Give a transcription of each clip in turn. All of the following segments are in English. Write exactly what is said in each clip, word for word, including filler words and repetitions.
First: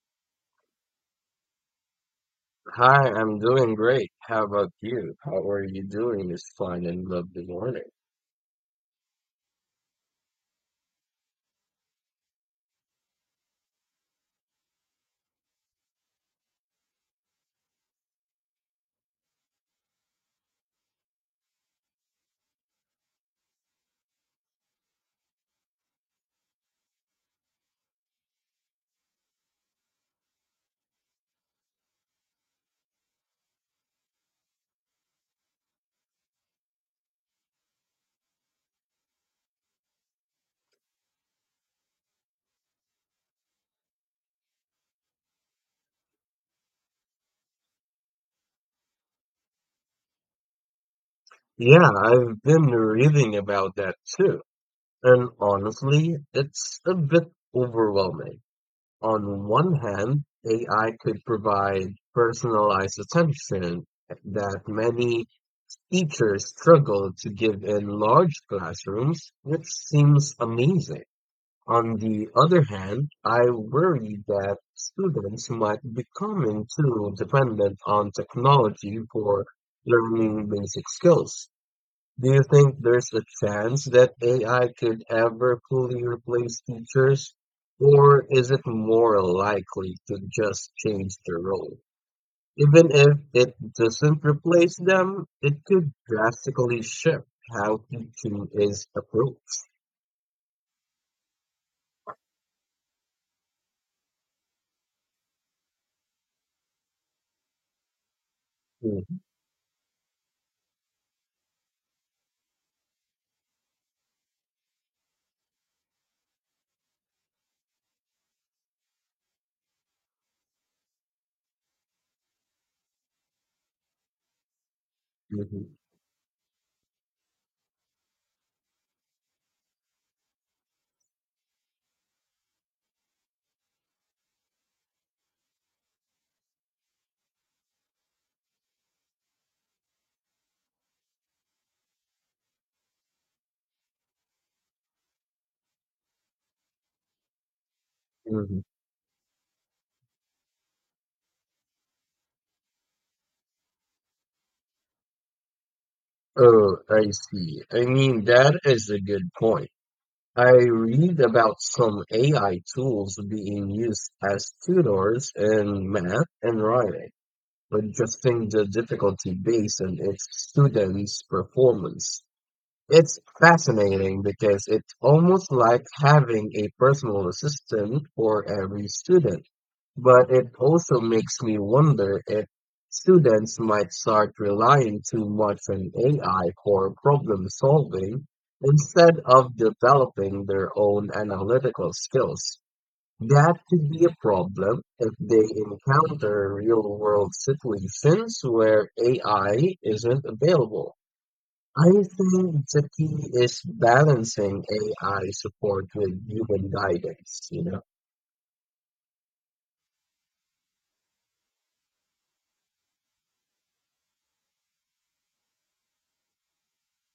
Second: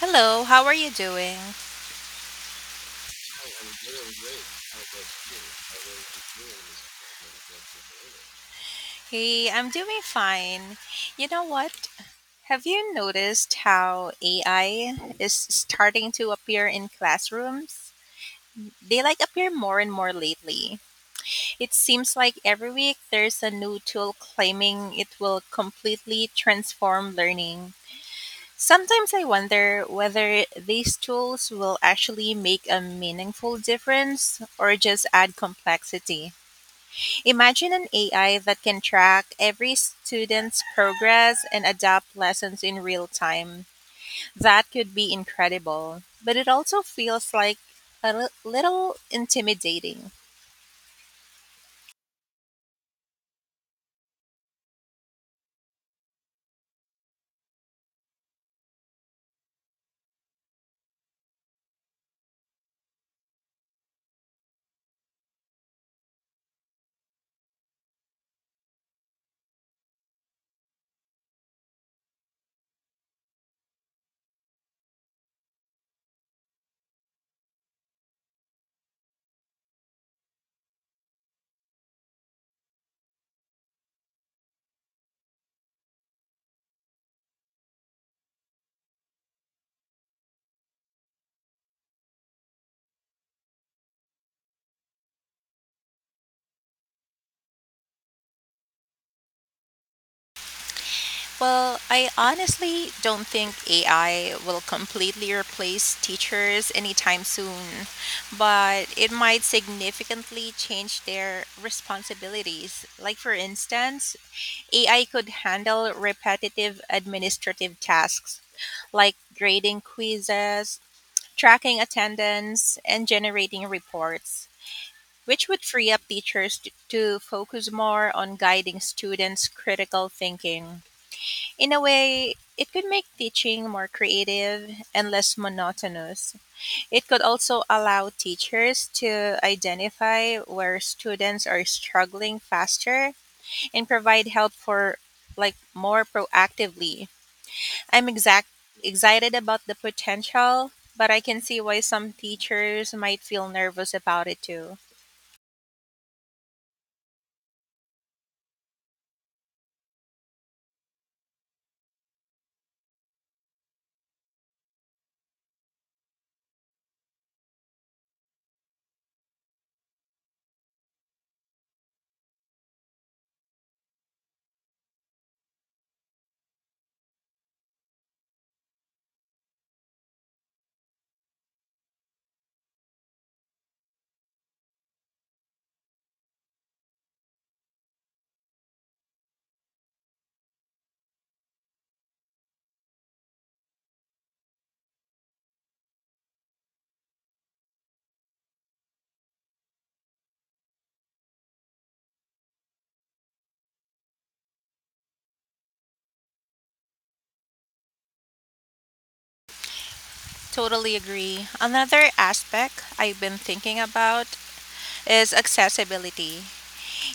Hello, how are you doing? Hi, I'm doing great. How about you? How are you doing this fine and lovely morning? Hey, I'm doing fine. You know what? Have you noticed how A I is starting to appear in classrooms? They like appear more and more lately. It seems like every week there's a new tool claiming it will completely transform learning. Sometimes I wonder whether these tools will actually make a meaningful difference or just add complexity. Imagine an A I that can track every student's progress and adapt lessons in real time. That could be incredible, but it also feels like a li- little intimidating. Yeah, I've been reading about that too. And honestly, it's a bit overwhelming. On one hand, A I could provide personalized attention that many teachers struggle to give in large classrooms, which seems amazing. On the other hand, I worry that students might becoming too dependent on technology for learning basic skills. Do you think there's a chance that A I could ever fully replace teachers, or is it more likely to just change their role? Even if it doesn't replace them, it could drastically shift how teaching is approached. Well, I honestly don't think A I will completely replace teachers anytime soon, but it Mhm, might significantly change their responsibilities. Like, for instance, A I could handle repetitive administrative tasks like grading quizzes, tracking attendance, and generating reports, which would mhm, free up teachers to, to focus more on guiding students' critical thinking. In a way, it could make teaching more creative and less monotonous. It could also allow teachers to identify where students are struggling faster and provide help for like more proactively. I'm exact mhm. excited about the potential, but I can see why some teachers might feel nervous about it too. Oh, I see. I mean, that is a good point. I read about some A I tools being used as tutors in math and writing, adjusting the difficulty based on its students' performance. It's fascinating because it's almost like having a personal assistant for every student. But it also makes me wonder if students might start relying too much on A I for problem solving instead of developing their own analytical skills. That could be a problem if they encounter real world situations where A I isn't available. I think the key is balancing A I support with human guidance, you know. Totally agree. Another aspect I've been thinking about is accessibility.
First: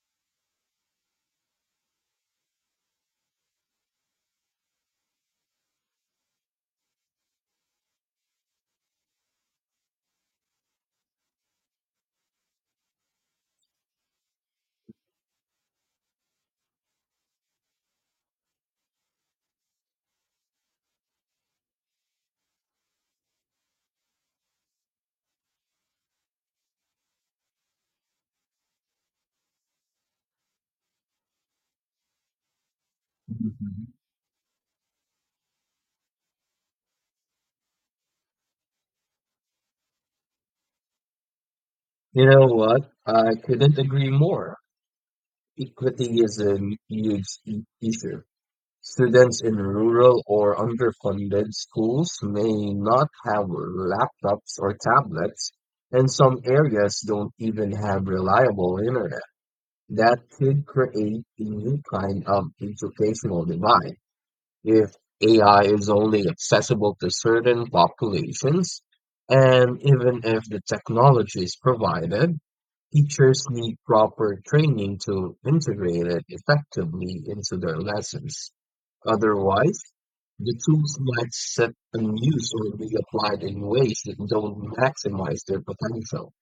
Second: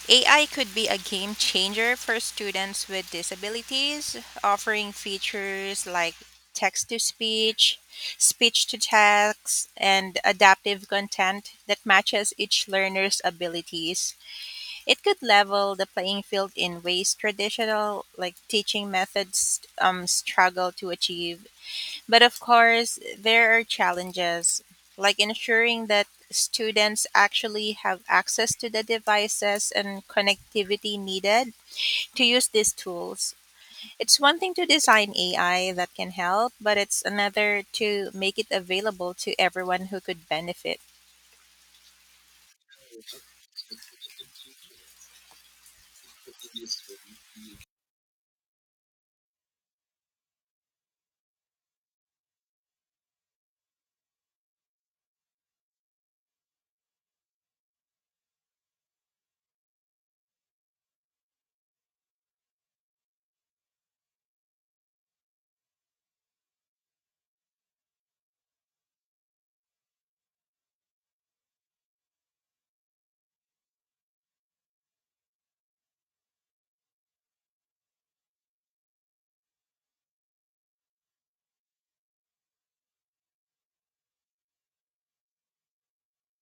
A I could be a game changer for students with disabilities, offering features like text to speech, speech to text, and adaptive content that matches each learner's abilities. It could level the playing field in ways traditional like teaching methods um, struggle to achieve, but of course, there are challenges, like ensuring that students actually have access to the devices and connectivity needed to use these tools. Mhm. It's one thing to design A I that can help, but it's another to make it available to everyone who could benefit. You know what? I couldn't agree more. Equity is a huge i- issue. Students in rural or underfunded schools may not have laptops or tablets, and some areas don't even have reliable internet. That could create a new kind of educational divide if A I is only accessible to certain populations, and even if the technology is provided, teachers need proper training to integrate it effectively into their lessons. Otherwise, the tools might sit unused or be applied in ways that don't maximize their potential.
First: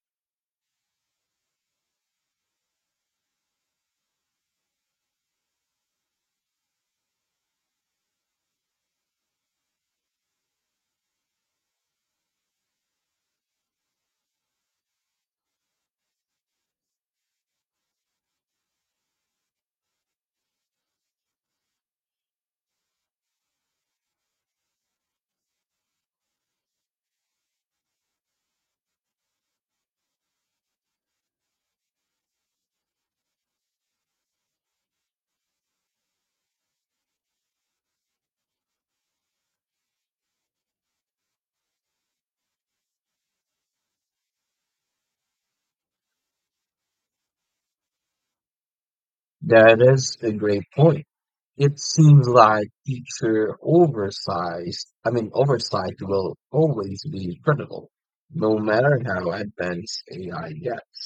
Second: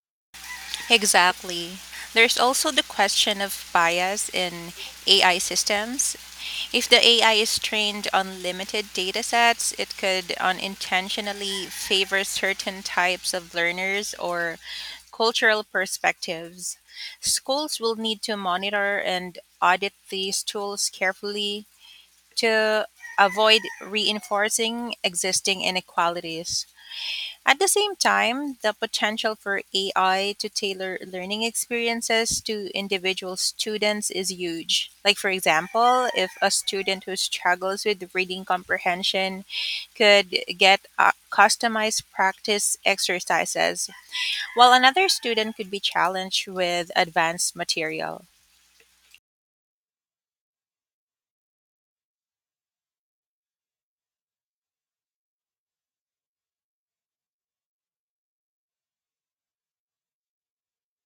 Exactly. There's also the question of bias in A I systems. If the A I is trained on limited data sets, it could unintentionally favor certain types of learners or cultural perspectives. Schools will need to monitor and audit these tools carefully to avoid reinforcing existing inequalities. At the same time, the potential for A I to tailor learning experiences to individual students is huge. Like, for example, if a student who struggles with reading comprehension could get uh, customized practice exercises, while another student could be challenged with advanced material. That is a great point. It seems like teacher oversized, I mean, oversight will always be critical, no matter how advanced A I gets.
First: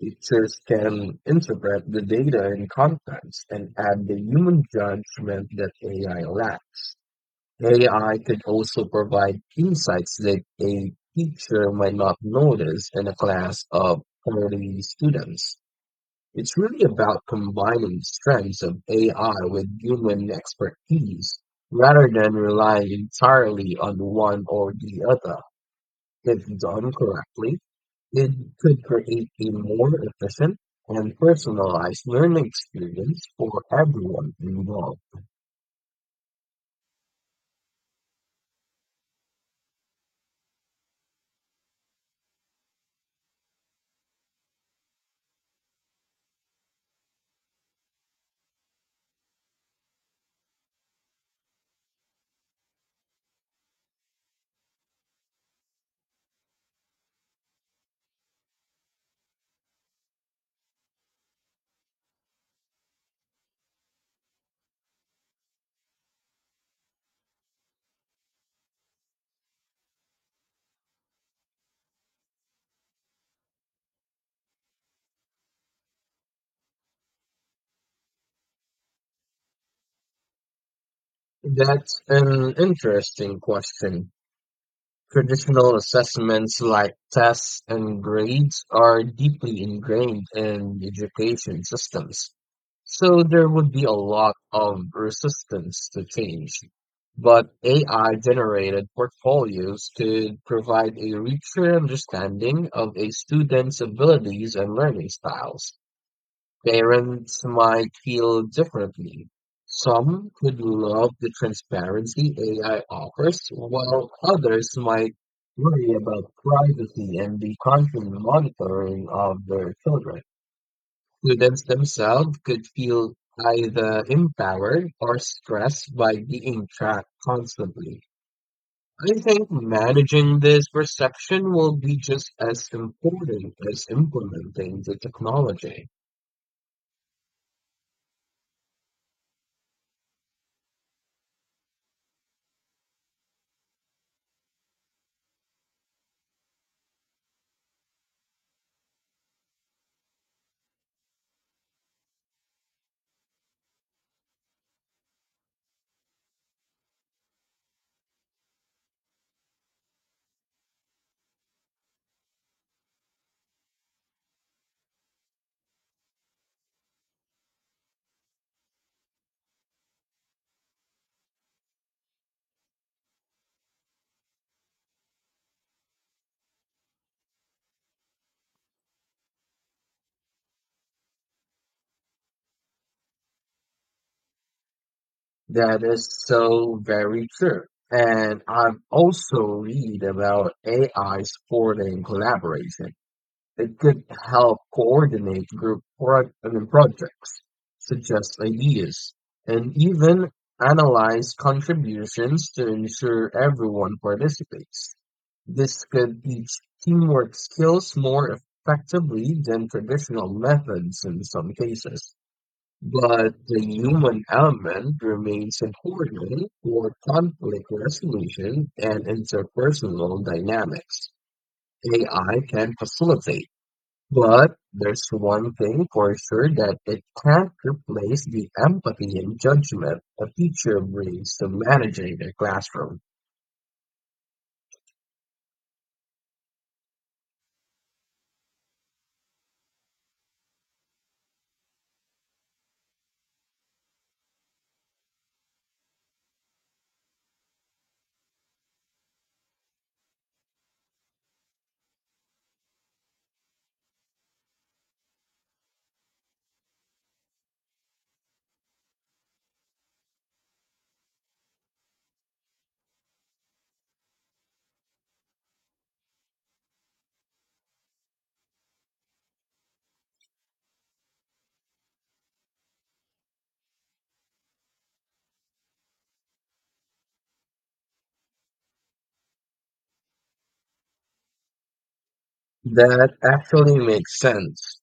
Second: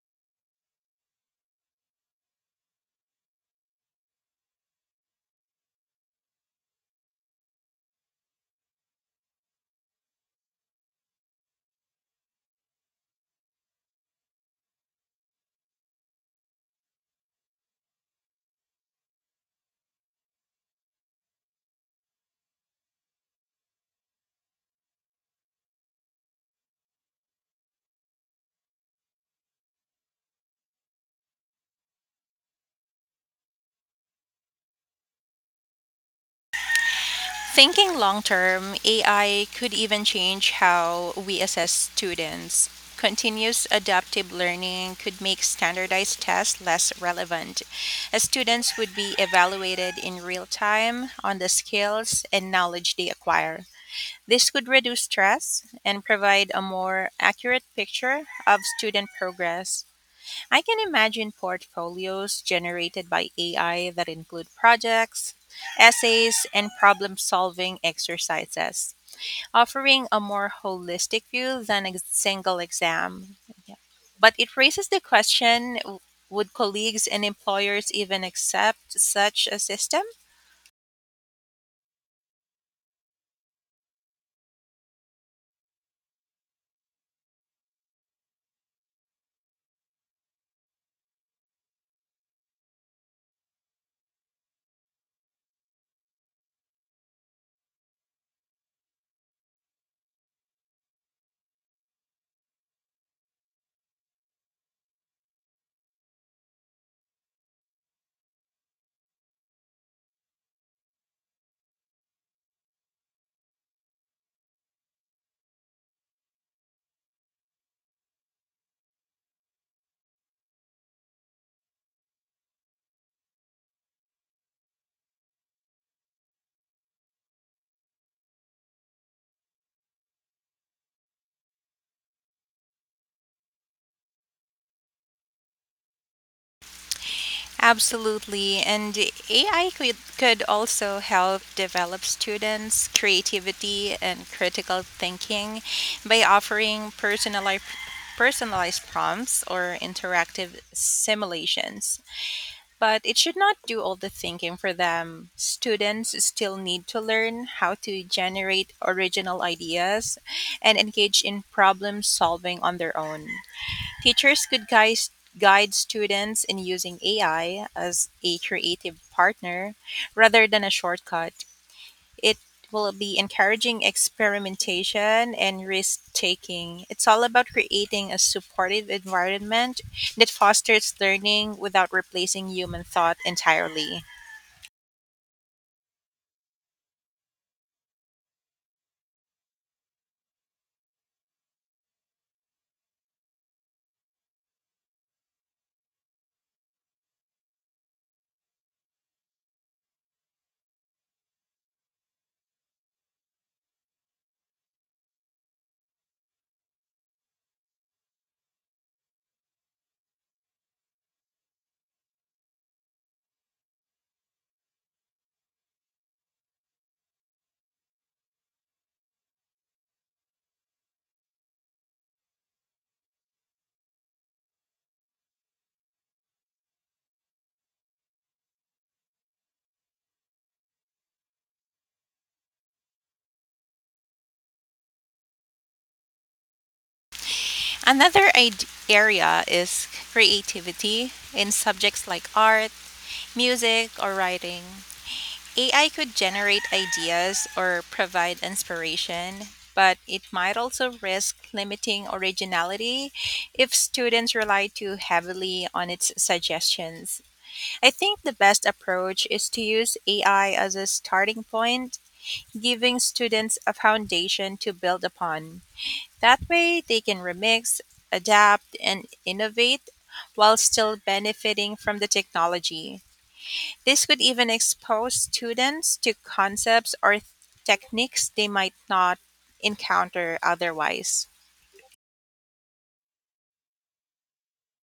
Teachers can interpret the data in context and add the human judgment that A I lacks. A I could also provide insights that a teacher might not notice in a class of forty students. It's really about combining the strengths of A I with human expertise rather than relying entirely on one or the other. If done correctly, it could create a more efficient and personalized learning experience for everyone involved. Thinking long term, A I could even change how we assess students. Continuous adaptive learning could make standardized tests less relevant, as students would be evaluated in real time on the skills and knowledge they acquire. This could reduce stress and provide a more accurate picture of student progress. I can imagine portfolios generated by A I that include projects, essays, and problem solving exercises, offering a more holistic view than a single exam. Yeah. But it raises the question, w- would colleagues and employers even accept such a system? That's an interesting question. Traditional assessments like tests and grades are deeply ingrained in education systems. So there would be a lot of resistance to change. But A I generated portfolios could provide a richer understanding of a student's abilities and learning styles. Parents might feel differently. Some could love the transparency A I offers, while others might worry about privacy and the constant monitoring of their children. Students themselves could feel either empowered or stressed by being tracked constantly. I think managing this perception will be just as important as implementing the technology. Absolutely. And A I could, could also help develop students' creativity and critical thinking by offering personalized, personalized prompts or interactive simulations. But it should not do all the thinking for them. Students still need to learn how to generate original ideas and engage in problem solving on their own. Teachers could guys guide students in using A I as a creative partner rather than a shortcut. It will be encouraging experimentation and risk taking. It's all about creating a supportive environment that fosters learning without replacing human thought entirely. That is so very true. And I've also read about A I supporting collaboration. They could help coordinate group pro- I mean, projects, suggest ideas, and even analyze contributions to ensure everyone participates. This could teach teamwork skills more effectively than traditional methods in some cases. But the human element remains important for conflict resolution and interpersonal dynamics. A I can facilitate, but there's one thing for sure that it can't replace the empathy and judgment a teacher brings to managing their classroom. Another id- area is creativity in subjects like art, music, or writing. A I could generate ideas or provide inspiration, but it might also risk limiting originality if students rely too heavily on its suggestions. I think the best approach is to use A I as a starting point, giving students a foundation to build upon. That way, they can remix, adapt, and innovate while still benefiting from the technology. This could even expose students to concepts or th- techniques they might not encounter otherwise. That actually makes sense.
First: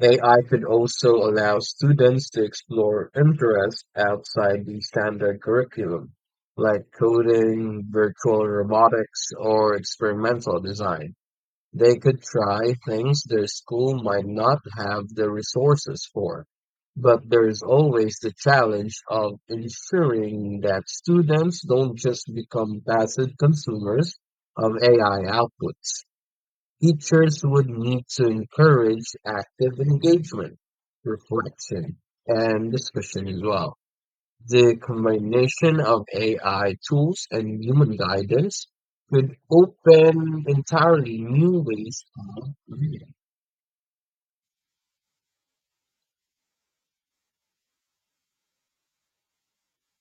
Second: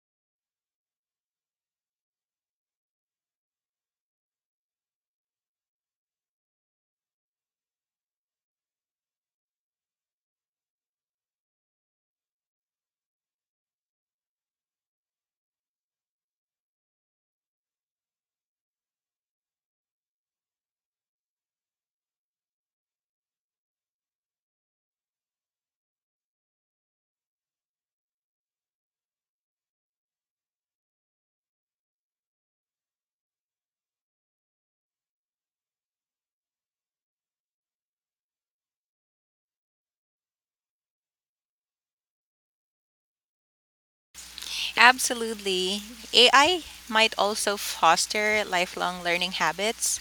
A I could also allow students to explore interests outside the standard curriculum, like coding, virtual robotics, or experimental design. They could try things their school might not have the resources for, but there's always the challenge of ensuring that students don't just become passive consumers of A I outputs. Teachers would need to encourage active engagement, reflection, and discussion as well. The combination of A I tools and human guidance could open entirely new ways of reading. Absolutely. A I might also foster lifelong learning habits.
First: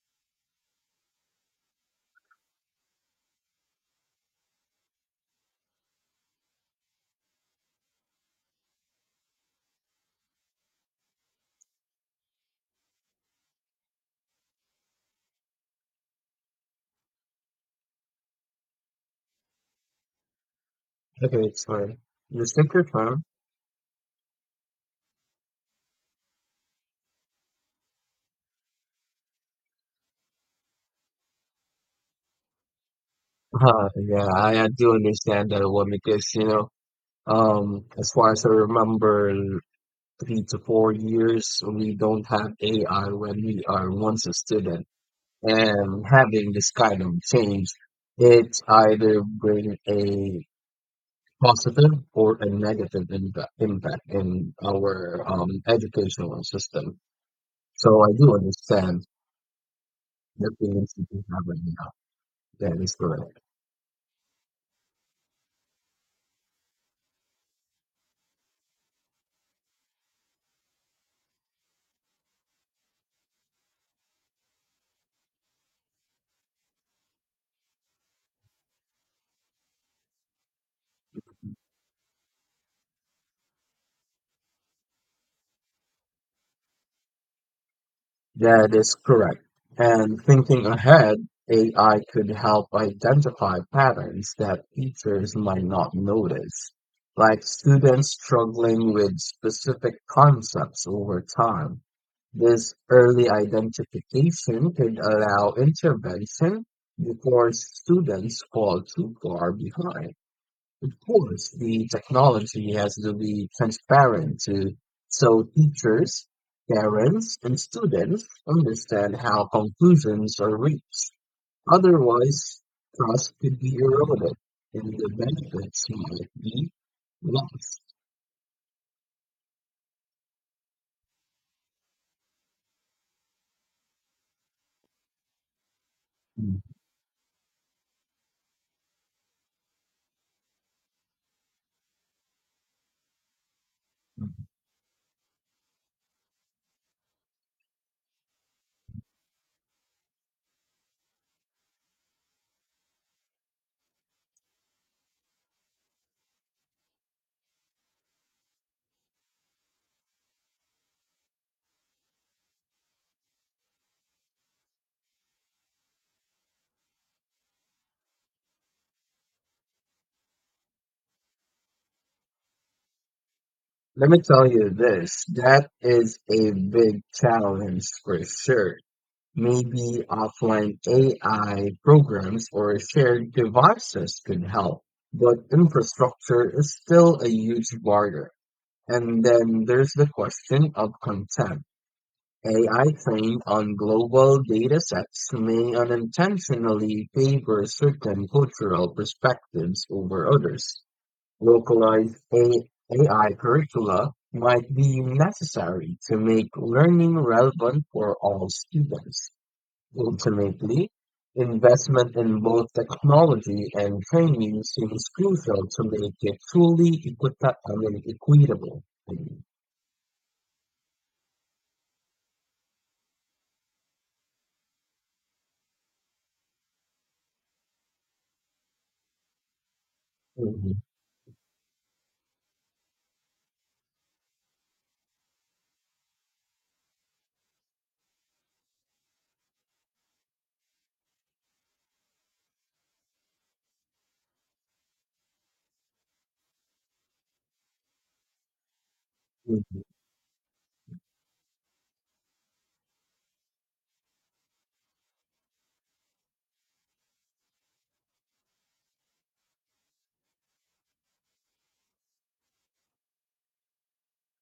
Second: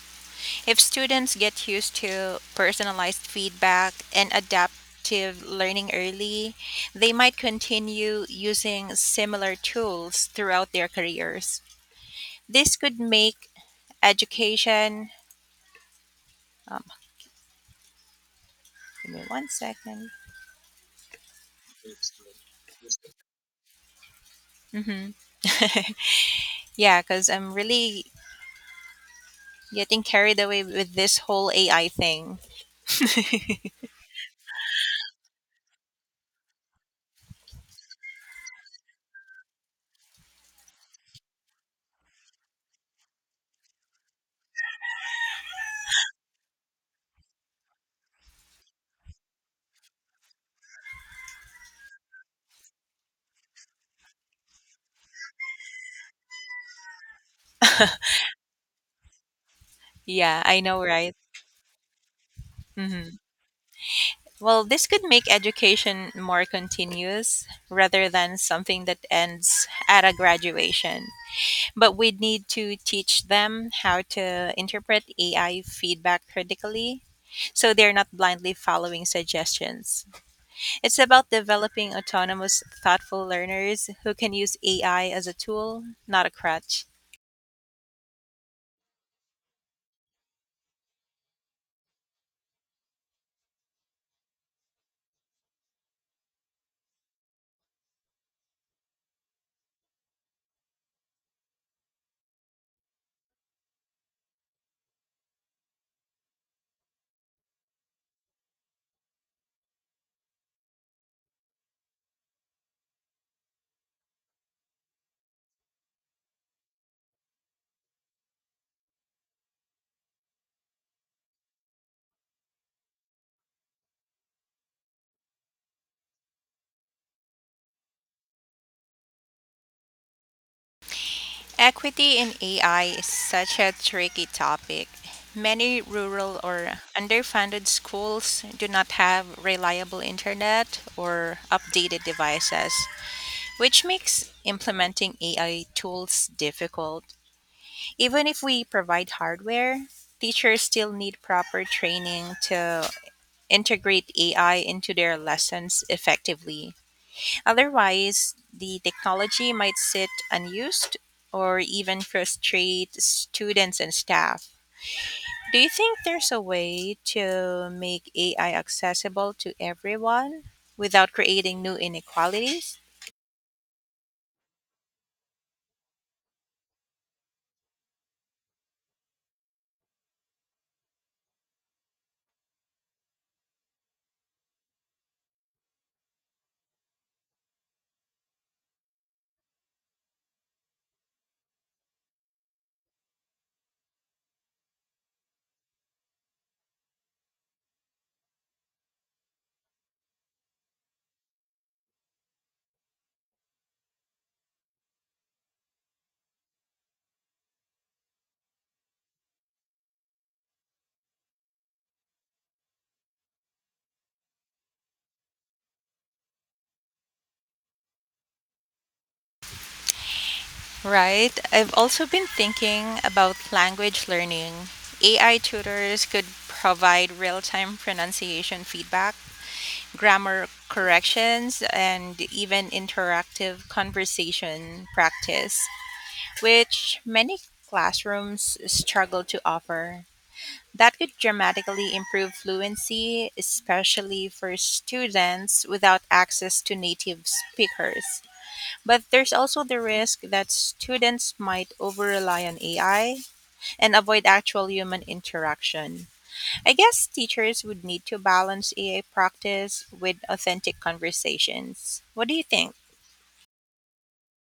If students get used to personalized feedback and adaptive learning early, they might continue using similar tools throughout their careers. This could make education, um, give me one second. Okay, sorry. The secret term, Mm-hmm. Yeah, because I'm really getting carried away with this whole A I thing. uh, yeah, I, I do understand that one because, you know, um, as far as I remember, l- three to four years, we don't have A I when we are once a student. And having this kind of change, it either bring a positive or a negative impact impact in our um, educational system. So I do understand Yeah, the I know, feelings that right? you have right now. That is hmm correct. Well, this could make education more continuous rather than something that ends at a graduation. But we need to teach them how to interpret A I feedback critically so they're not blindly following suggestions. It's about developing autonomous, thoughtful learners who can use A I as a tool, not a crutch. That is correct. And thinking ahead, A I could help identify patterns that teachers might not notice, like students struggling with specific concepts over time. This early identification could allow intervention before students fall too far behind. Of course, the technology has to be transparent to, so teachers, parents, and students understand how conclusions are reached. Otherwise, trust could be eroded and the benefits might be lost. Equity in A I is such a tricky topic. Many rural or underfunded schools do not have reliable internet or updated devices, which makes implementing A I tools difficult. Even if we provide hardware, teachers still need proper training to integrate A I into their lessons effectively. Otherwise, the technology might sit unused or even frustrate students and staff. Do you think there's a way to make A I accessible to everyone without creating new inequalities? Let me tell you this, that is a big challenge for sure. Maybe offline A I programs or shared devices could help, but infrastructure is still a huge barrier. And then there's the question of consent. A I trained on global data sets may unintentionally favor certain cultural perspectives over others. Localized A- AI curricula might be necessary to make learning relevant for all students. Ultimately, investment in both technology and training seems crucial to make it truly equita- I mean, equitable. Right. I've also been thinking about language learning. A I tutors could provide real time pronunciation feedback, grammar Mhm, corrections, and even interactive conversation practice, which many classrooms struggle to offer. That could dramatically improve fluency, especially for students without access to native speakers. But there's also the mhm. risk that students might over rely on A I and avoid actual human interaction. I guess teachers would need to balance A I practice with authentic conversations. What do you think?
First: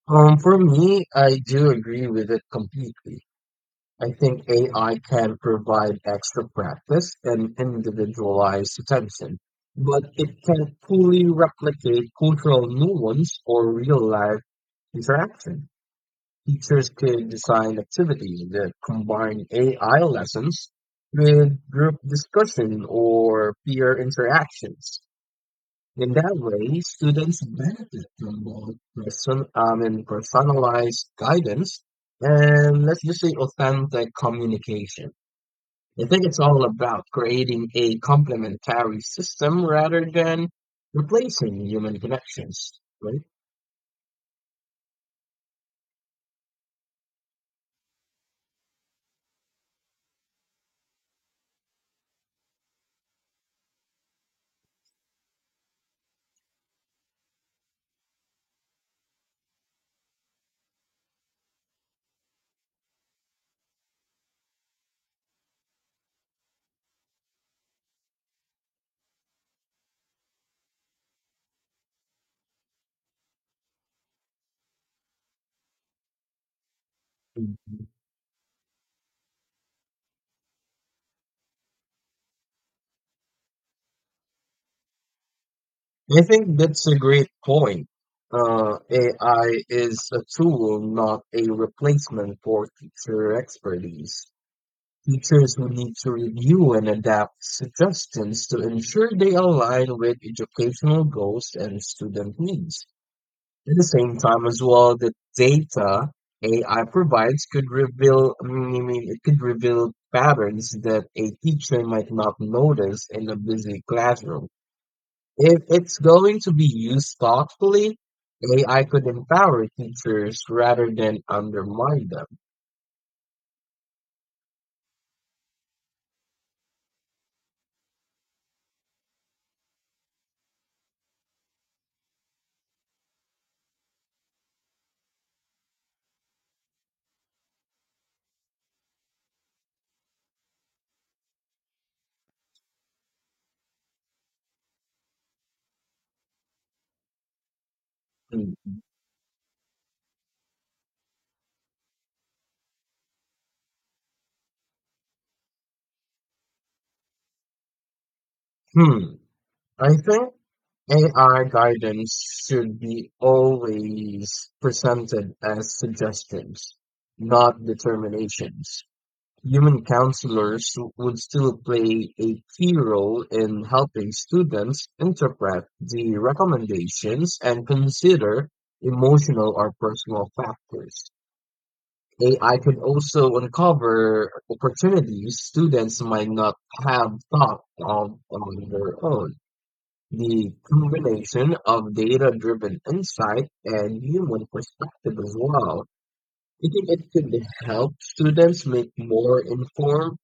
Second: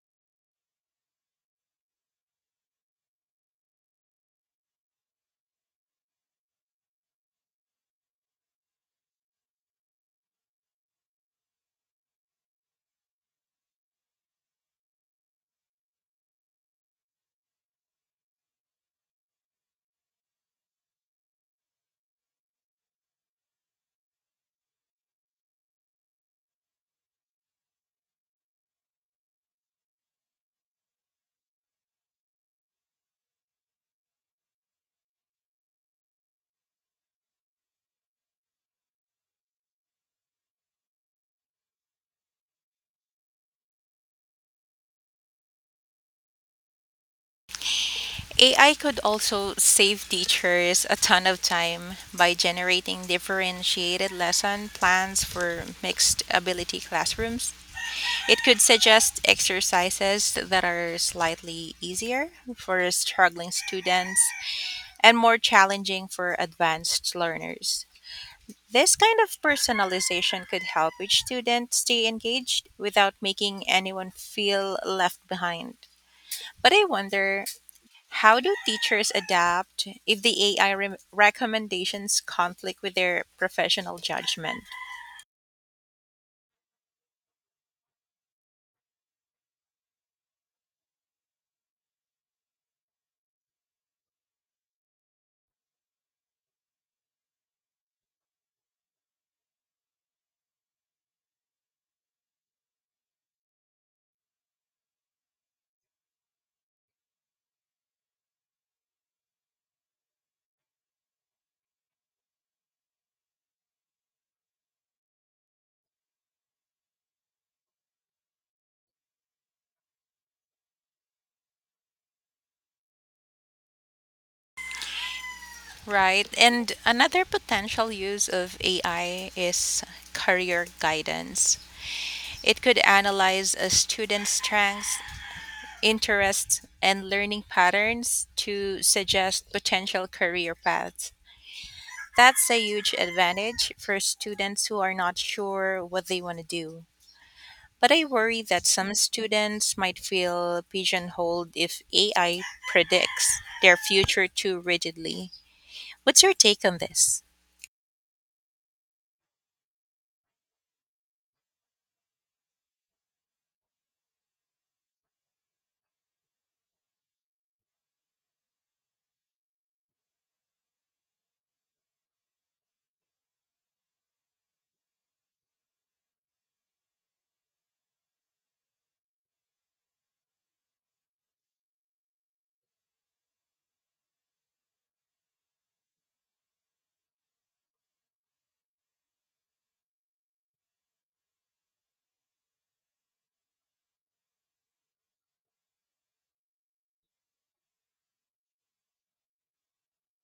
Um, for me, I do agree with it completely. I think A I can provide extra practice and individualized attention, but it can't fully replicate cultural nuance or real life interaction. Teachers could design activities that combine A I lessons with group discussion or peer interactions. In that way, students benefit from both person, I mean, personalized guidance and let's just say authentic communication. I think it's all about creating a complementary system rather than replacing human connections, right? A I could also save teachers a ton of time by generating differentiated lesson plans for mixed ability classrooms. It could suggest exercises that are slightly easier for struggling students and more challenging for advanced learners. This kind of personalization could help each student stay engaged without making anyone feel left behind. But I wonder, Mhm. how do teachers adapt if the A I re- recommendations conflict with their professional judgment? I think that's a great point. Uh, A I is a tool, not a replacement for teacher expertise. Teachers will need to review and adapt suggestions to ensure they align with educational goals and student needs. At the same time as well, the data A I provides could reveal, I mean, I mean, it could reveal patterns that a teacher might not notice in a busy classroom. If it's going to be used thoughtfully, A I could empower teachers rather than undermine them. Right. And another potential use of A I is career guidance. It could analyze a student's strengths, interests, and learning patterns to suggest potential career paths. That's a huge advantage for students who are not sure what they want to do. But I worry that Hmm. some students might feel pigeonholed if A I predicts their future too rigidly. What's your take on this? Hmm. I think A I guidance should be always presented as suggestions, not determinations. Human counselors would still play a key role in helping students interpret the recommendations and consider emotional or personal factors. A I could also uncover opportunities students might not have thought of on their own. The combination of data-driven insight and human perspective as well. I think it could help students make more informed,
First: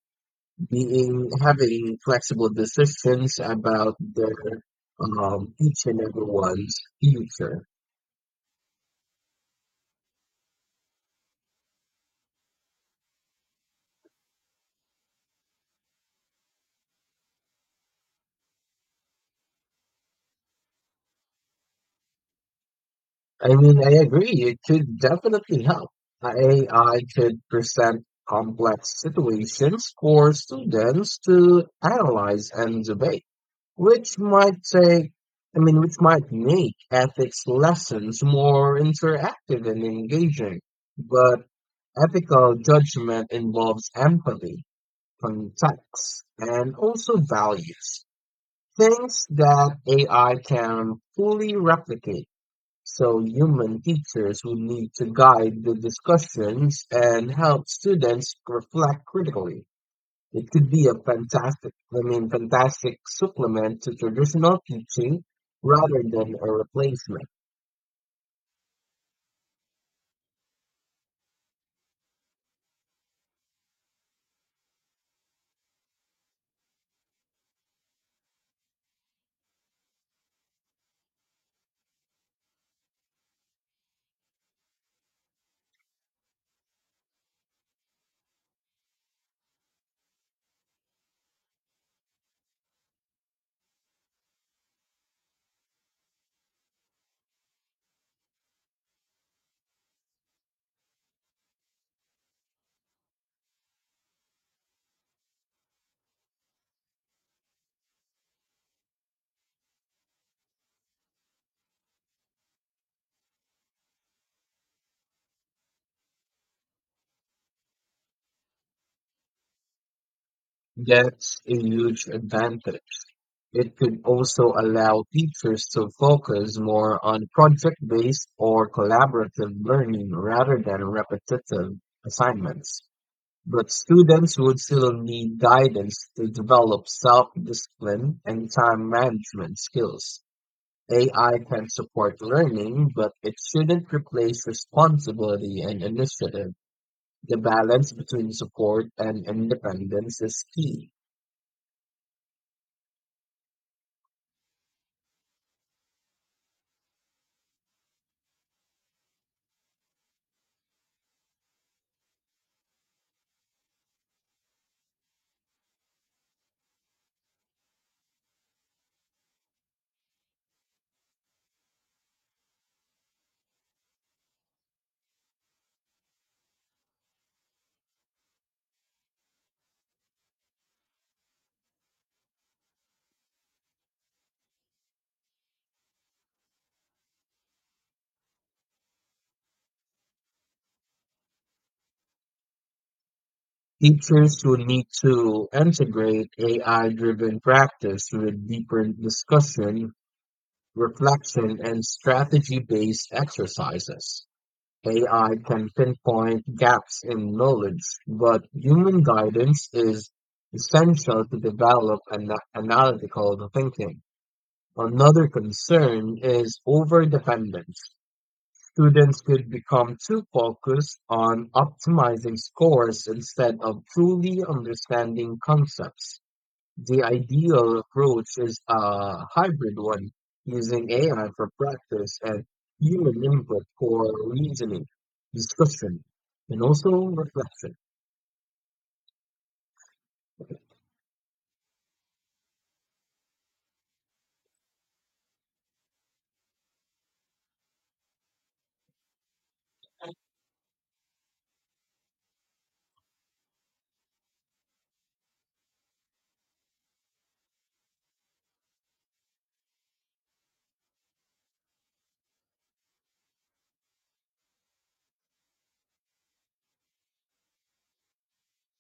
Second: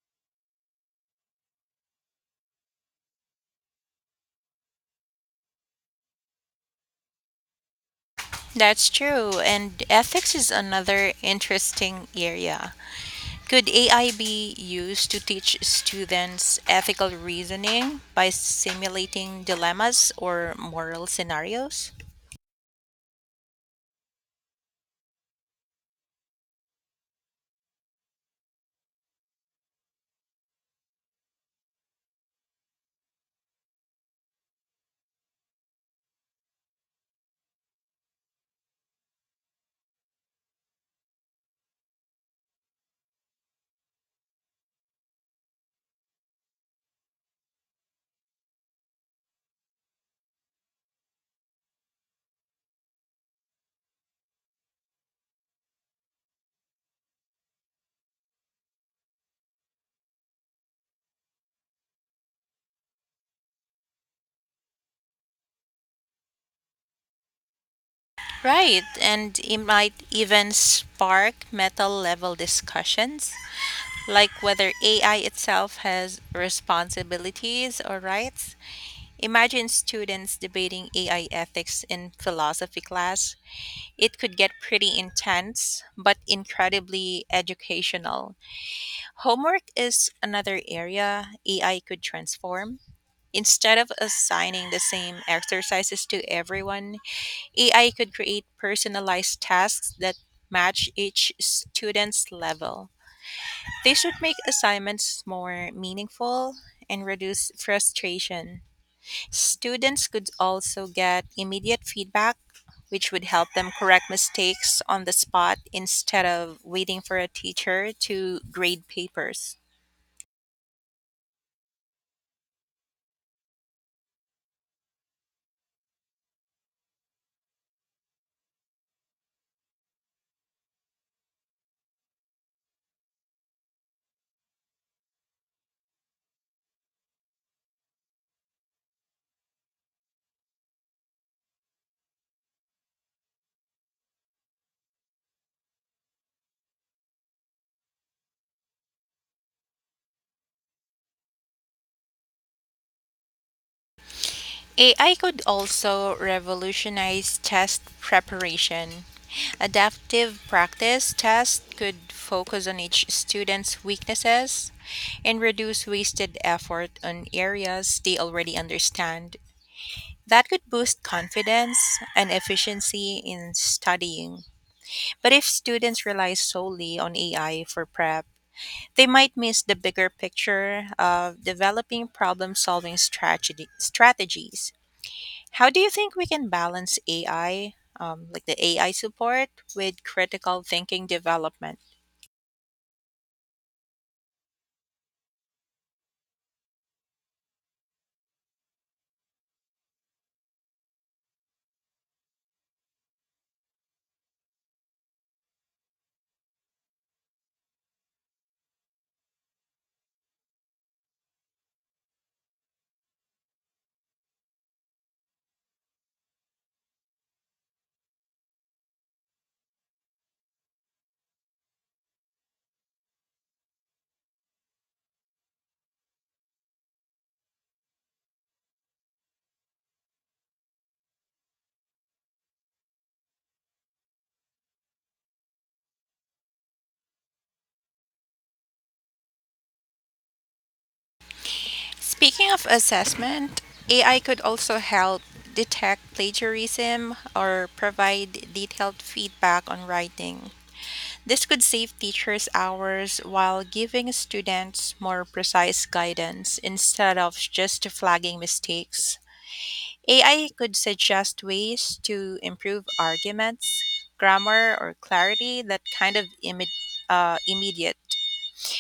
being having flexible decisions about their um, each and everyone's future. That's true, and ethics is another interesting area. Could A I be used to teach students ethical reasoning by simulating dilemmas or moral scenarios? I mean, I agree. It could definitely help. A I could present complex situations for students to analyze and debate, which might take, I mean, which might make ethics lessons more interactive and engaging. But ethical judgment involves empathy, context, and also values, things that A I can fully replicate. So human teachers would need to guide the discussions and help students reflect critically. It could be a fantastic, I mean, fantastic supplement to traditional teaching rather than a replacement. Right, and it might even spark meta level discussions, like whether A I itself has responsibilities or rights. Imagine students debating A I ethics in philosophy class. It could get pretty intense, but incredibly educational. Homework is another area A I could transform. Instead of assigning the same exercises to everyone, A I could create personalized tasks that match each student's level. This would make assignments more meaningful and reduce frustration. Students could also get immediate feedback, which would help them correct mistakes on the spot instead of waiting for a teacher to grade papers. That's a huge advantage. It could also allow teachers to focus more on project-based or collaborative learning rather than repetitive assignments. But students would still need guidance to develop self-discipline and time management skills. A I can support learning, but it shouldn't replace responsibility and initiative. The balance between support and independence is key. A I could also revolutionize test preparation. Adaptive practice tests could focus on each student's weaknesses and reduce wasted effort on areas they already understand. That could boost confidence and efficiency in studying. But if students rely solely on A I for prep, they might miss the bigger picture of developing problem solving strategy- strategies. How do you think we can balance A I, um, like the A I support, with critical thinking development? Teachers will need to integrate A I-driven practice with deeper discussion, reflection, and strategy-based exercises. A I can pinpoint gaps in knowledge, but human guidance is essential to develop an analytical thinking. Another concern is overdependence. Students could become too focused on optimizing scores instead of truly understanding concepts. The ideal approach is a hybrid one, using A I for practice and human input for reasoning, discussion, and also reflection. Speaking of assessment, A I could also help detect plagiarism or provide detailed feedback on writing. This could save teachers hours while giving students more precise guidance instead of just flagging mistakes. A I could suggest ways to improve arguments, grammar, or clarity that kind of imme- uh, immediate.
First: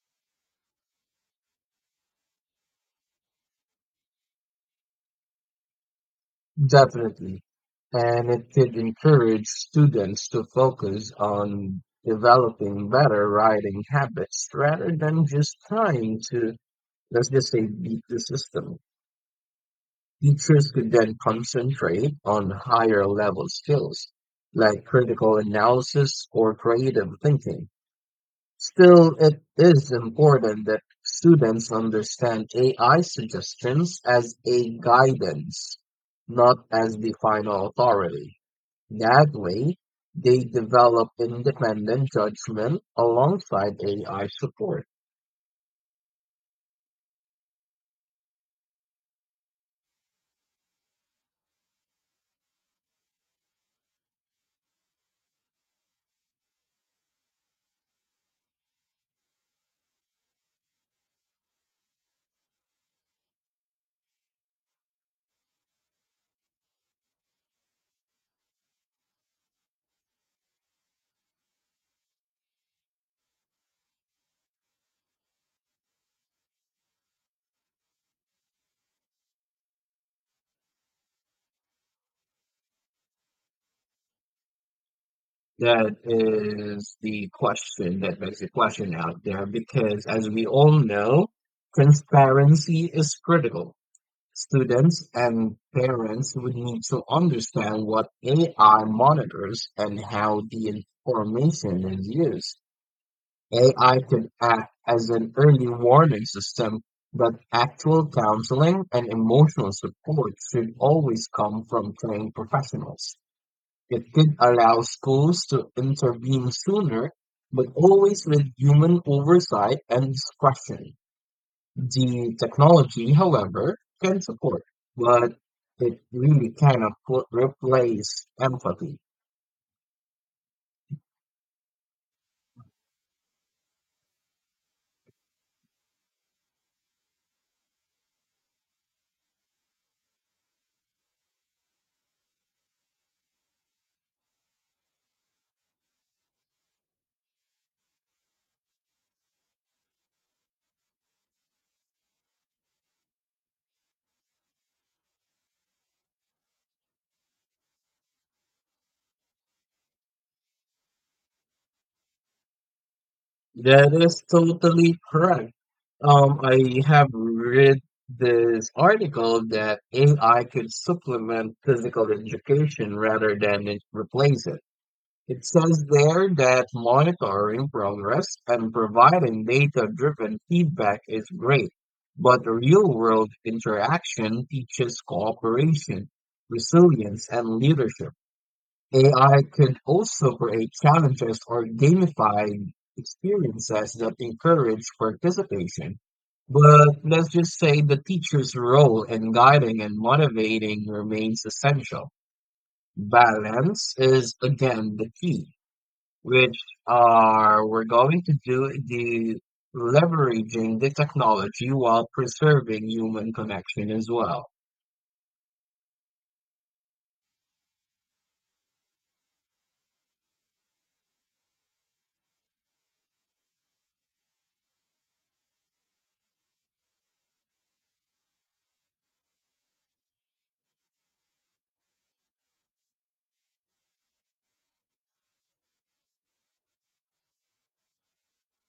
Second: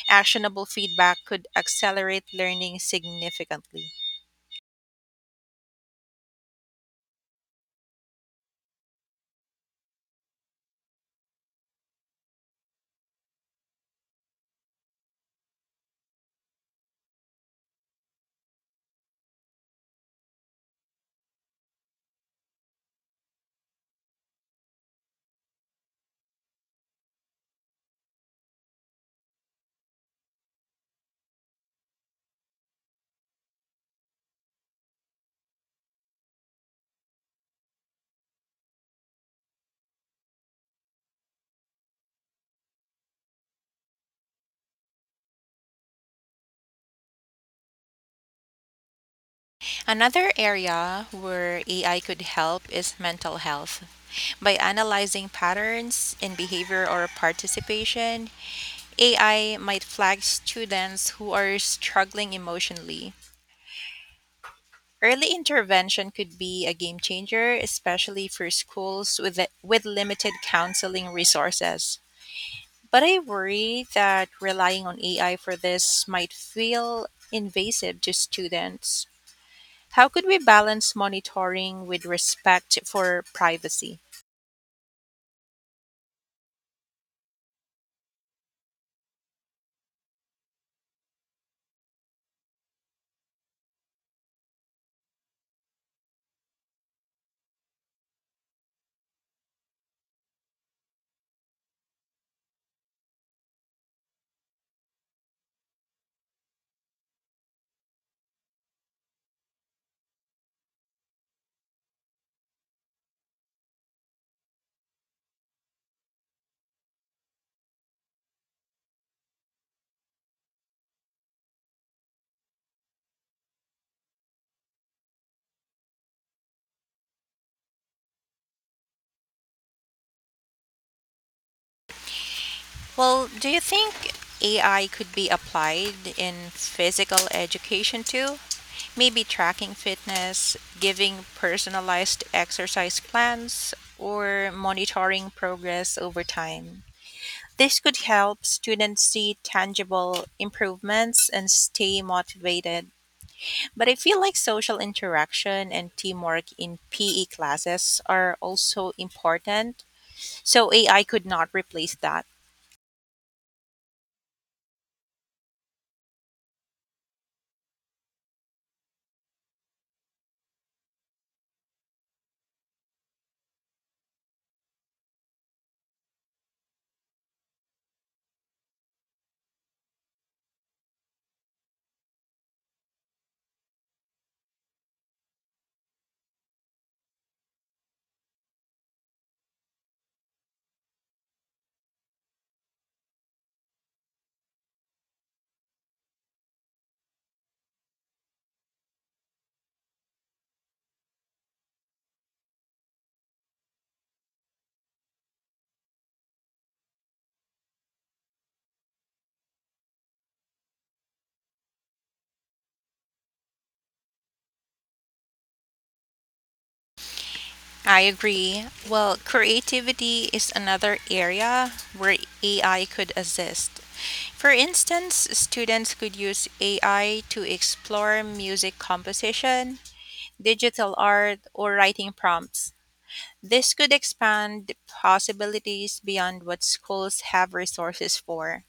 Actionable feedback could accelerate learning significantly. Definitely. And it could encourage students to focus on developing better writing habits rather than just trying to, let's just say, beat the system. Teachers could then concentrate on higher level skills like critical analysis or creative thinking. Still, it is important that students understand A I suggestions as a guidance, not as the final authority. That way, they develop independent judgment alongside A I support. Another area where A I could help is mental health. By analyzing patterns in behavior or participation, A I might flag students who are struggling emotionally. Early intervention could be a game changer, especially for schools with, with limited counseling resources. But I worry that relying on A I for this might feel invasive to students. How could we balance monitoring with respect for privacy? That is the question that makes the question out there because, as we all know, transparency is critical. Students and parents would need to understand what A I monitors and how the information is used. A I could act as an early warning system, but actual counseling and emotional support should always come from trained professionals. It could allow schools to intervene sooner, but always with human oversight and discretion. The technology, however, can support, but it really cannot put, replace empathy. Well, do you think A I could be applied in physical education too? Maybe tracking fitness, giving personalized exercise plans, or monitoring progress over time. This could help students see tangible improvements and stay motivated. But I feel like social interaction and teamwork in P E classes are also important, so A I could not replace that. That is totally correct. Um, I have read this article that A I could supplement physical education rather than it replace it. It says there that monitoring progress and providing data-driven feedback is great, but real-world interaction teaches cooperation, resilience, and leadership. A I could also create challenges or gamified experiences that encourage participation. But let's just say the teacher's role in guiding and motivating remains essential. Balance is again the key which are we're going to do the leveraging the technology while preserving human connection as well. I agree. Well, creativity is another area where A I could assist. For instance, students could use A I to explore music composition, digital art, or writing prompts. This could expand possibilities beyond what schools have resources for.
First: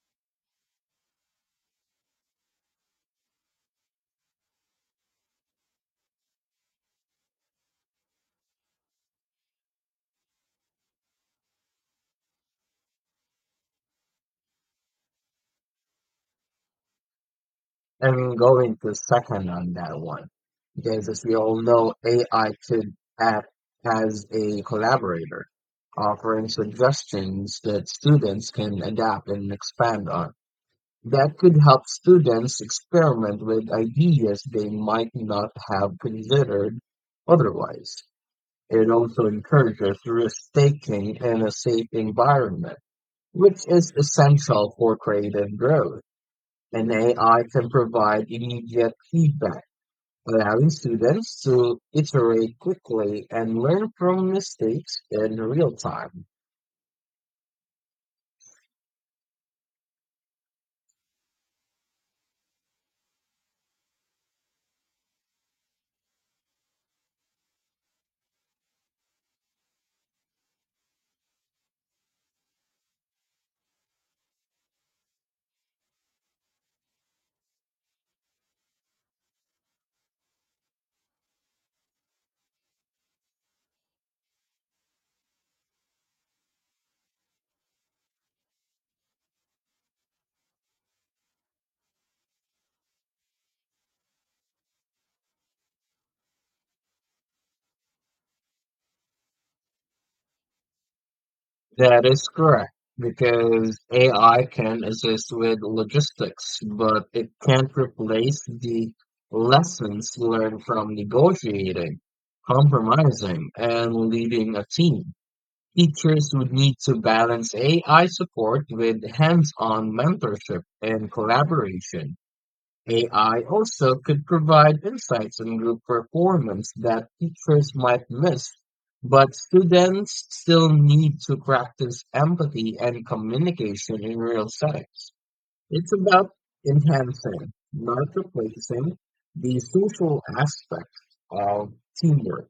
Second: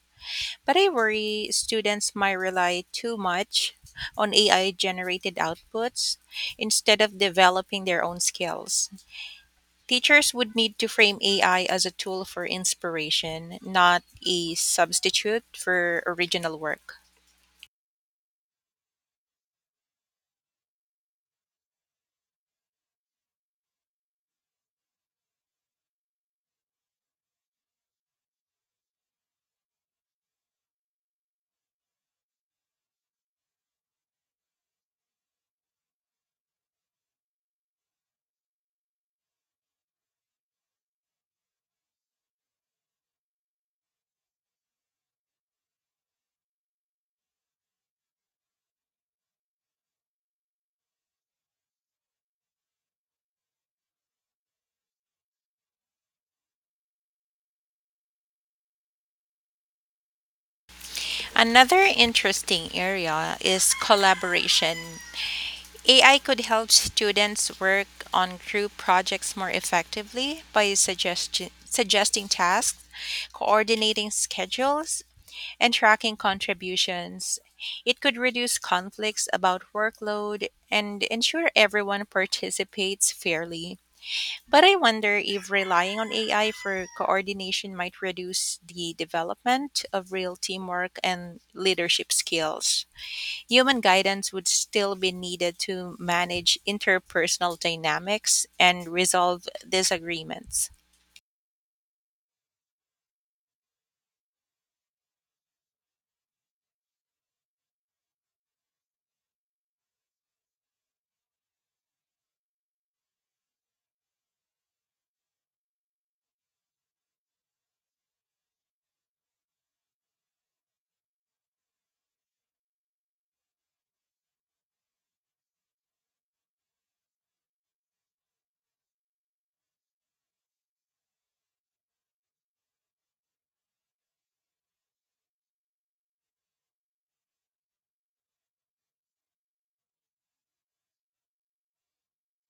But I worry students might rely too much on A I generated outputs instead of developing their own skills. Teachers would need to frame A I as a tool for inspiration, not a substitute for original work. And going to second on that one, because as we all know, A I could act as a collaborator, offering suggestions that students can adapt and expand on. That could help students experiment with ideas they might not have considered otherwise. It also encourages risk-taking in a safe environment, which is essential for creative growth. And A I can provide immediate feedback, allowing students to iterate quickly and learn from mistakes in real time. Another interesting area is collaboration. A I could help students work on group projects more effectively by suggesti- suggesting tasks, coordinating schedules, and tracking contributions. It could reduce conflicts about workload and ensure everyone participates fairly. But I wonder if relying on A I for coordination might reduce the development of real teamwork and leadership skills. Human guidance would still be needed to manage interpersonal dynamics and resolve disagreements. That is correct, because A I can assist with logistics, but it can't replace the lessons learned from negotiating, compromising, and leading a team. Teachers would need to balance A I support with hands-on mentorship and collaboration. A I also could provide insights on group performance that teachers might miss, but students still need to practice empathy and communication in real settings. It's about enhancing, not replacing, the social aspect of teamwork.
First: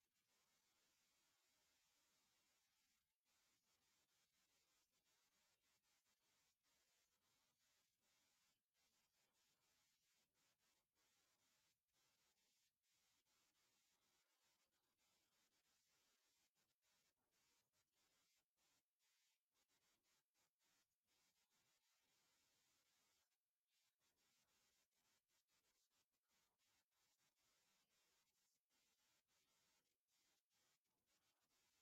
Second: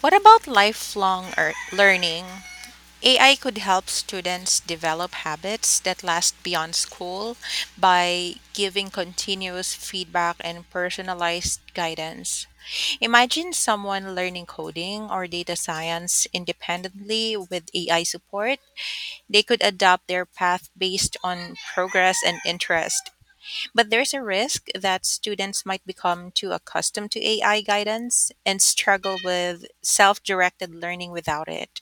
What about lifelong er- learning? A I could help students develop habits that last beyond school by giving continuous feedback and personalized guidance. Imagine someone learning coding or data science independently with A I support. They could adapt their path based on progress and interest. But there's a risk that students might become too accustomed to A I guidance and struggle with self directed learning without it.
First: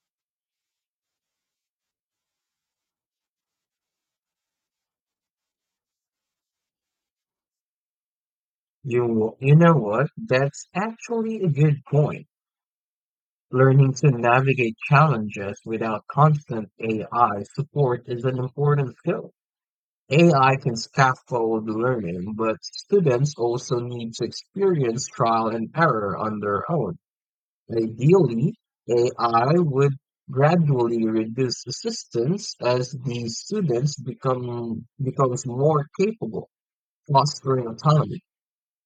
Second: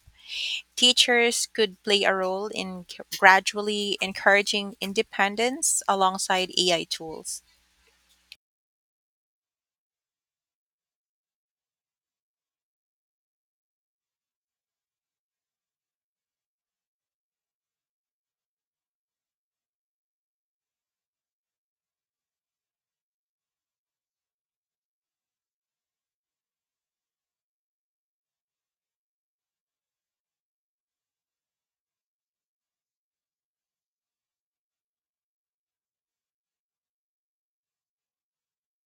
Teachers could play a role in c- gradually encouraging independence alongside A I tools. You, you know what? That's actually a good point. Learning to navigate challenges without constant A I support is an important skill. A I can scaffold learning, but students also need to experience trial and error on their own. Ideally, A I would gradually reduce assistance as the students become becomes more capable, fostering autonomy.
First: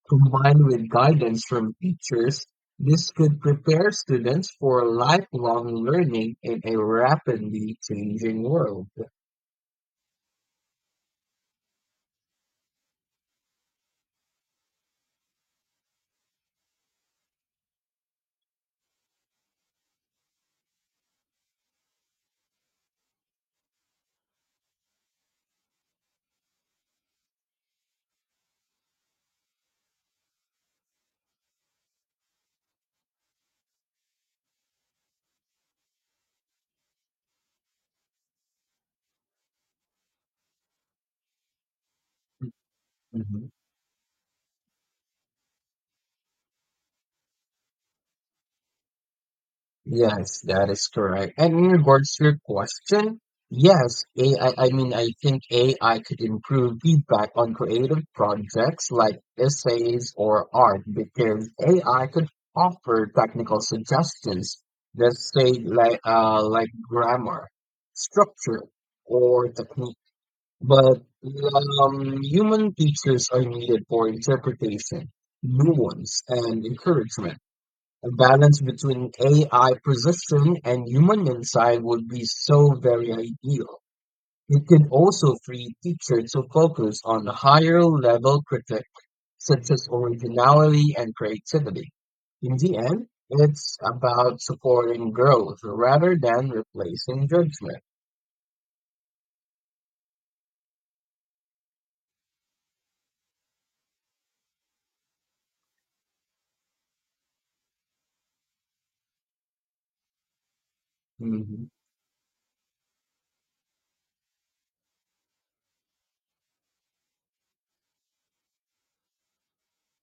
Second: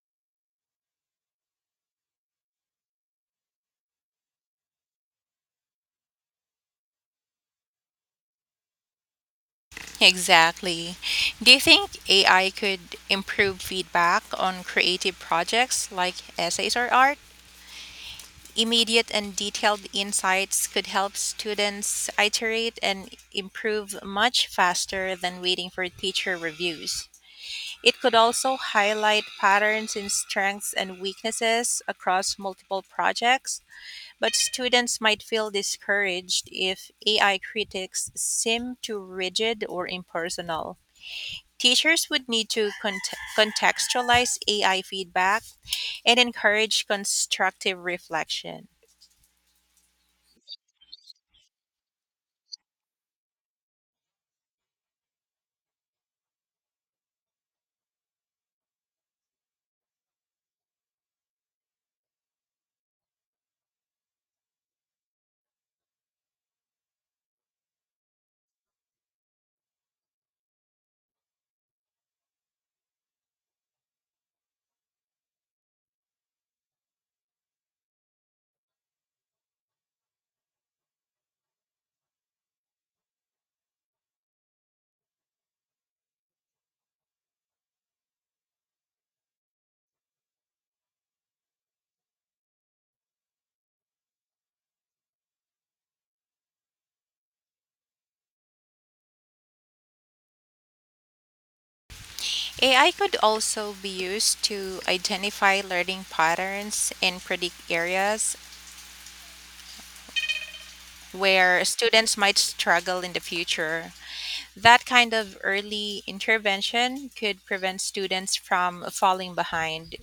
Combined with guidance from teachers, this could prepare students for lifelong learning in a rapidly changing world. Exactly. Do you think A I could improve feedback on creative projects like essays or art? Immediate and detailed insights could help students iterate and improve much faster than waiting for teacher reviews. It could also highlight patterns in strengths and weaknesses across multiple projects, but students might feel discouraged if A I critics seem too rigid or impersonal. Teachers would need to cont- Mhm. contextualize A I feedback and encourage constructive reflection. Yes, that is correct. And in regards to your question, yes, A I, I I mean, I think A I could improve feedback on creative projects like essays or art because A I could offer technical suggestions that say like uh like grammar, structure, or technique. But um, human teachers are needed for interpretation, nuance, and encouragement. A balance between A I precision and human insight would be so very ideal. It can also free teachers to focus on higher level critics such as originality and creativity. In the end, it's about supporting growth rather than replacing judgment. A I could also be used to identify learning patterns and predict areas where hmm students might struggle in the future. That kind of early intervention could prevent students from falling behind.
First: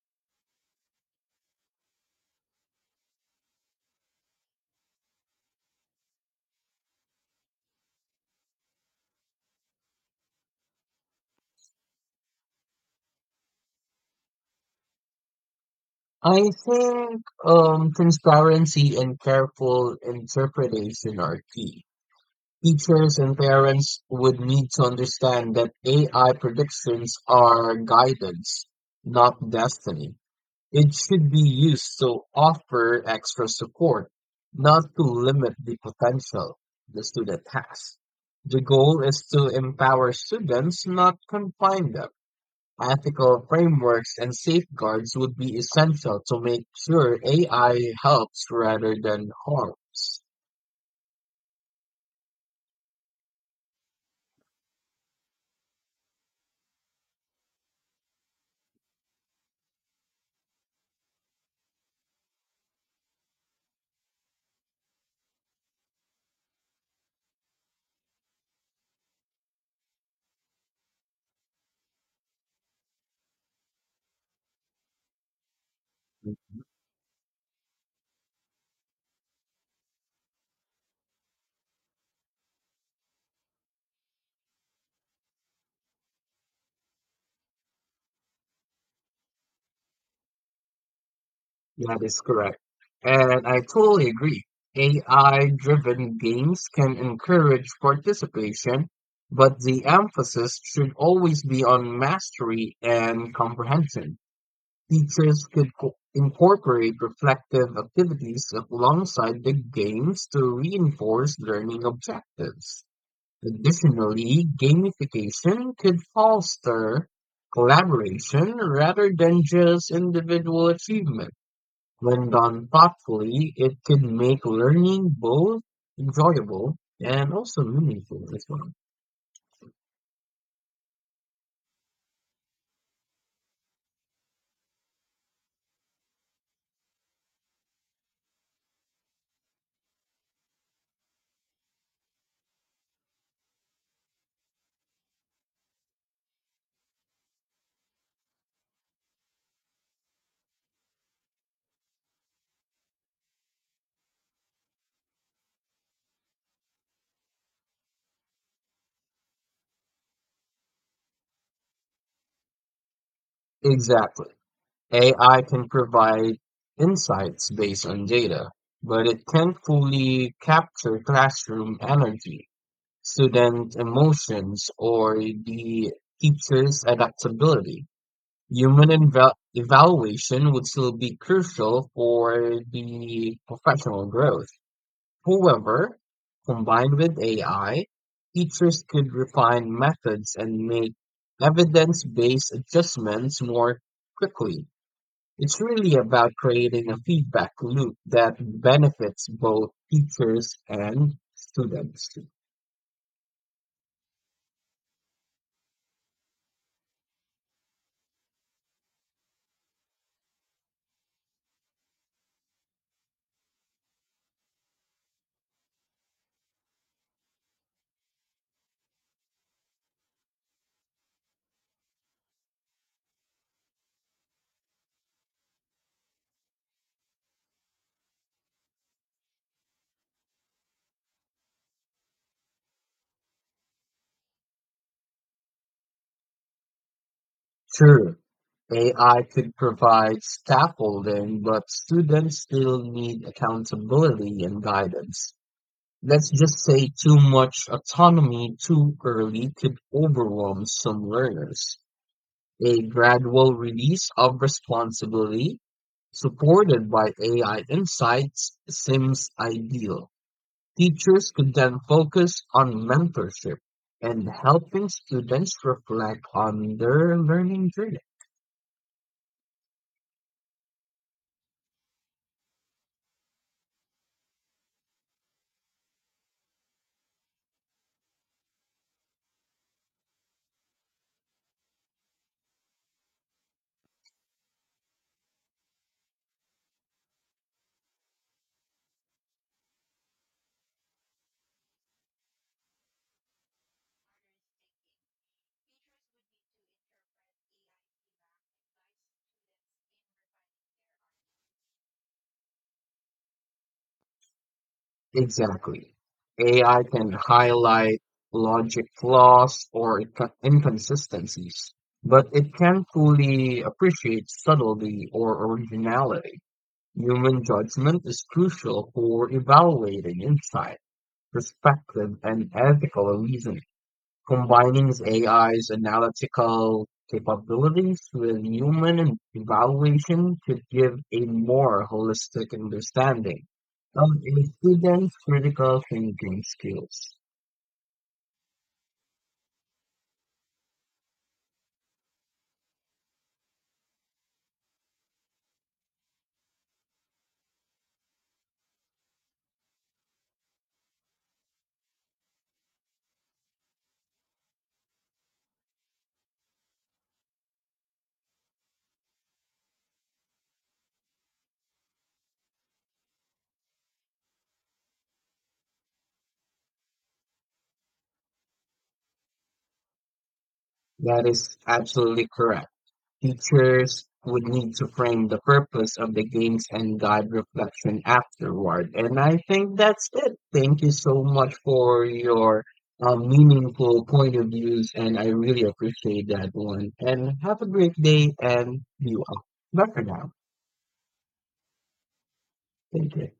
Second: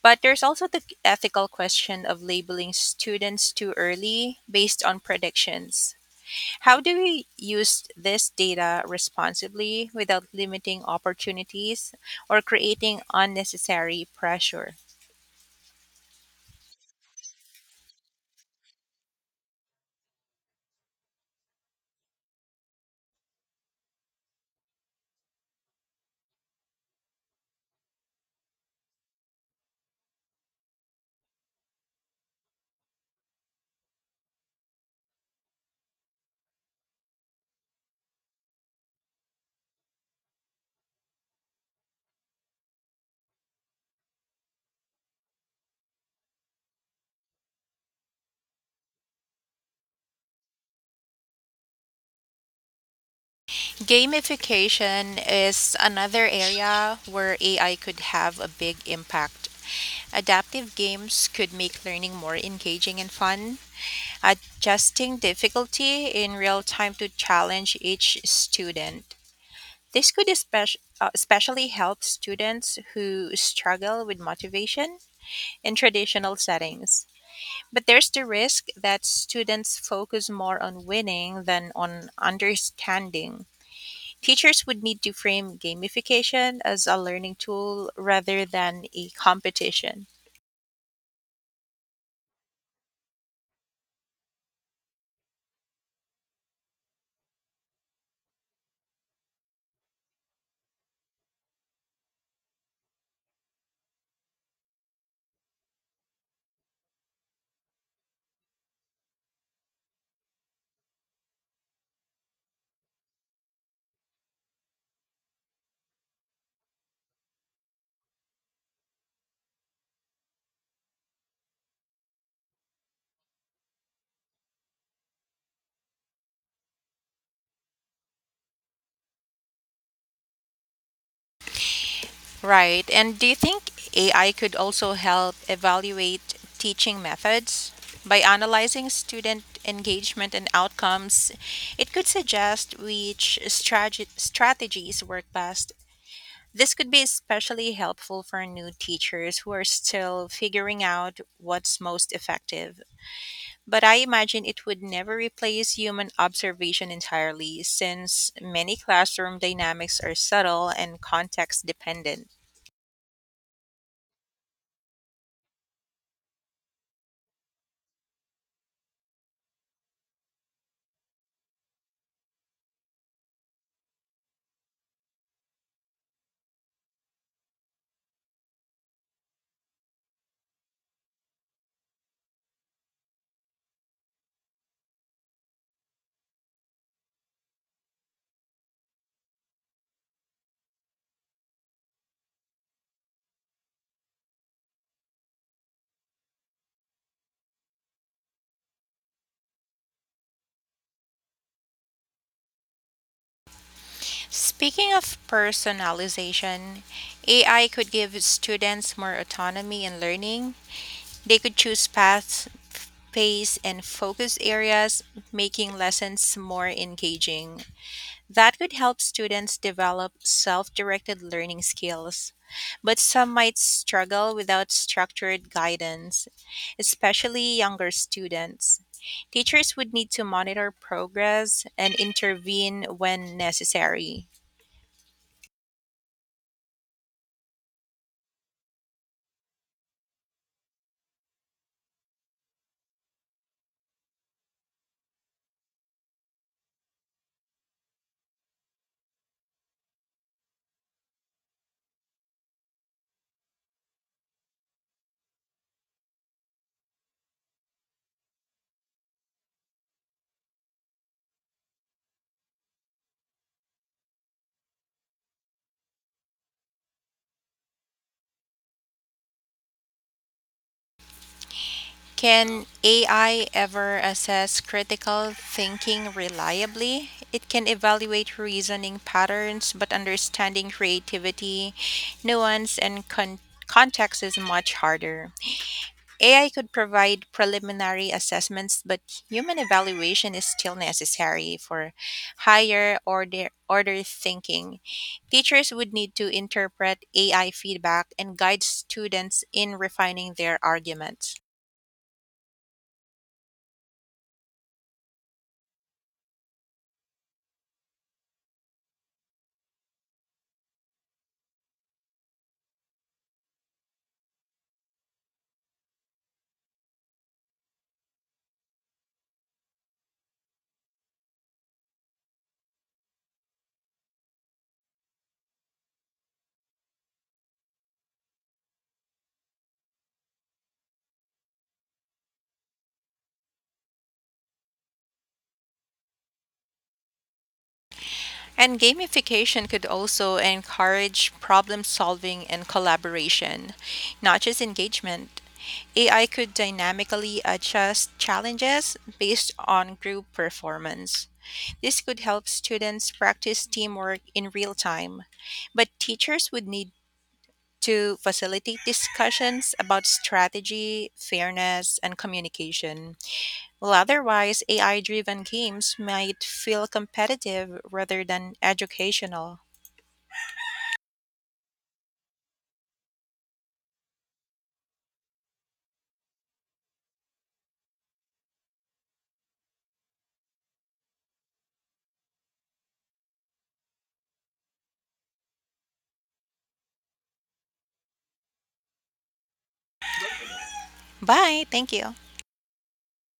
But there's also the ethical question of labeling students too early based on predictions. How do we use this data responsibly without limiting opportunities or creating unnecessary pressure? I think um, transparency and careful interpretation are key. Teachers and parents would need to understand that A I predictions are guidance, not destiny. It should be used to offer extra support, not to limit the potential the student has. The goal is to empower students, not confine them. Ethical frameworks and safeguards would be essential to make sure A I helps rather than harms. Gamification is another area where A I could have a big impact. Adaptive games could make learning more engaging and fun, adjusting difficulty in real time to challenge each student. This could especially, especially help students who struggle with motivation in traditional settings. But there's the risk that students focus more on winning than on understanding. Teachers would need to frame gamification as a learning tool rather than a competition. That is correct. And I totally agree. A I-driven games can encourage participation, but the emphasis should always be on mastery and comprehension. Teachers could co- incorporate reflective activities alongside the games to reinforce learning objectives. Additionally, gamification could foster collaboration rather than just individual achievement. When done thoughtfully, it can make learning both enjoyable and also meaningful as well. Right. And do you think A I could also help evaluate teaching methods? By analyzing student engagement and outcomes, it could suggest which strate- strategies work best. This could be especially helpful for new teachers who are still figuring out what's most effective. But I imagine it would never replace human observation entirely, since many classroom dynamics are subtle and context dependent. Exactly. A I can provide insights based on data, but it can't fully capture classroom energy, student emotions, or the teacher's adaptability. Human eval- evaluation would still be crucial for the professional growth. However, combined with A I, teachers could refine methods and make evidence-based adjustments more quickly. It's really about creating a feedback loop that benefits both teachers and students. Speaking of personalization, A I could give students more autonomy in learning. They could choose paths, pace, and focus areas, making lessons more engaging. That could help students develop self directed learning skills, but some might struggle without structured guidance, especially younger students. Teachers would need to monitor progress and intervene when necessary. True, A I could provide scaffolding, but students still need accountability and guidance. Let's just say too much autonomy too early could overwhelm some learners. A gradual release of responsibility supported by A I insights seems ideal. Teachers could then focus on mentorship and helping students reflect on their learning journey. Can A I ever assess critical thinking reliably? It can evaluate reasoning patterns, but understanding creativity, nuance, and con- context is much harder. A I could provide preliminary assessments, but human evaluation is still necessary for higher order, order thinking. Teachers would need to interpret A I feedback and guide students in refining their arguments. Exactly. A I can highlight logic flaws or inco- inconsistencies, but it can't fully appreciate subtlety or originality. Human judgment is crucial for evaluating insight, perspective, and ethical reasoning, combining A I's analytical capabilities with human evaluation to give a more holistic understanding of a student's critical thinking skills. And gamification could also encourage problem solving and collaboration, not just engagement. A I could dynamically adjust challenges based on group performance. This could help students practice teamwork in real time, but teachers would need to facilitate discussions about strategy, fairness, and communication. Well, otherwise, A I driven games might feel competitive rather than educational. That is absolutely correct. Teachers would need to frame the purpose of the games and guide reflection afterward. And I think that's it. Thank you so much for your um, meaningful point of views, and I really appreciate that one. And have a great day, and you all. Bye for now. Bye. Thank you. Thank you.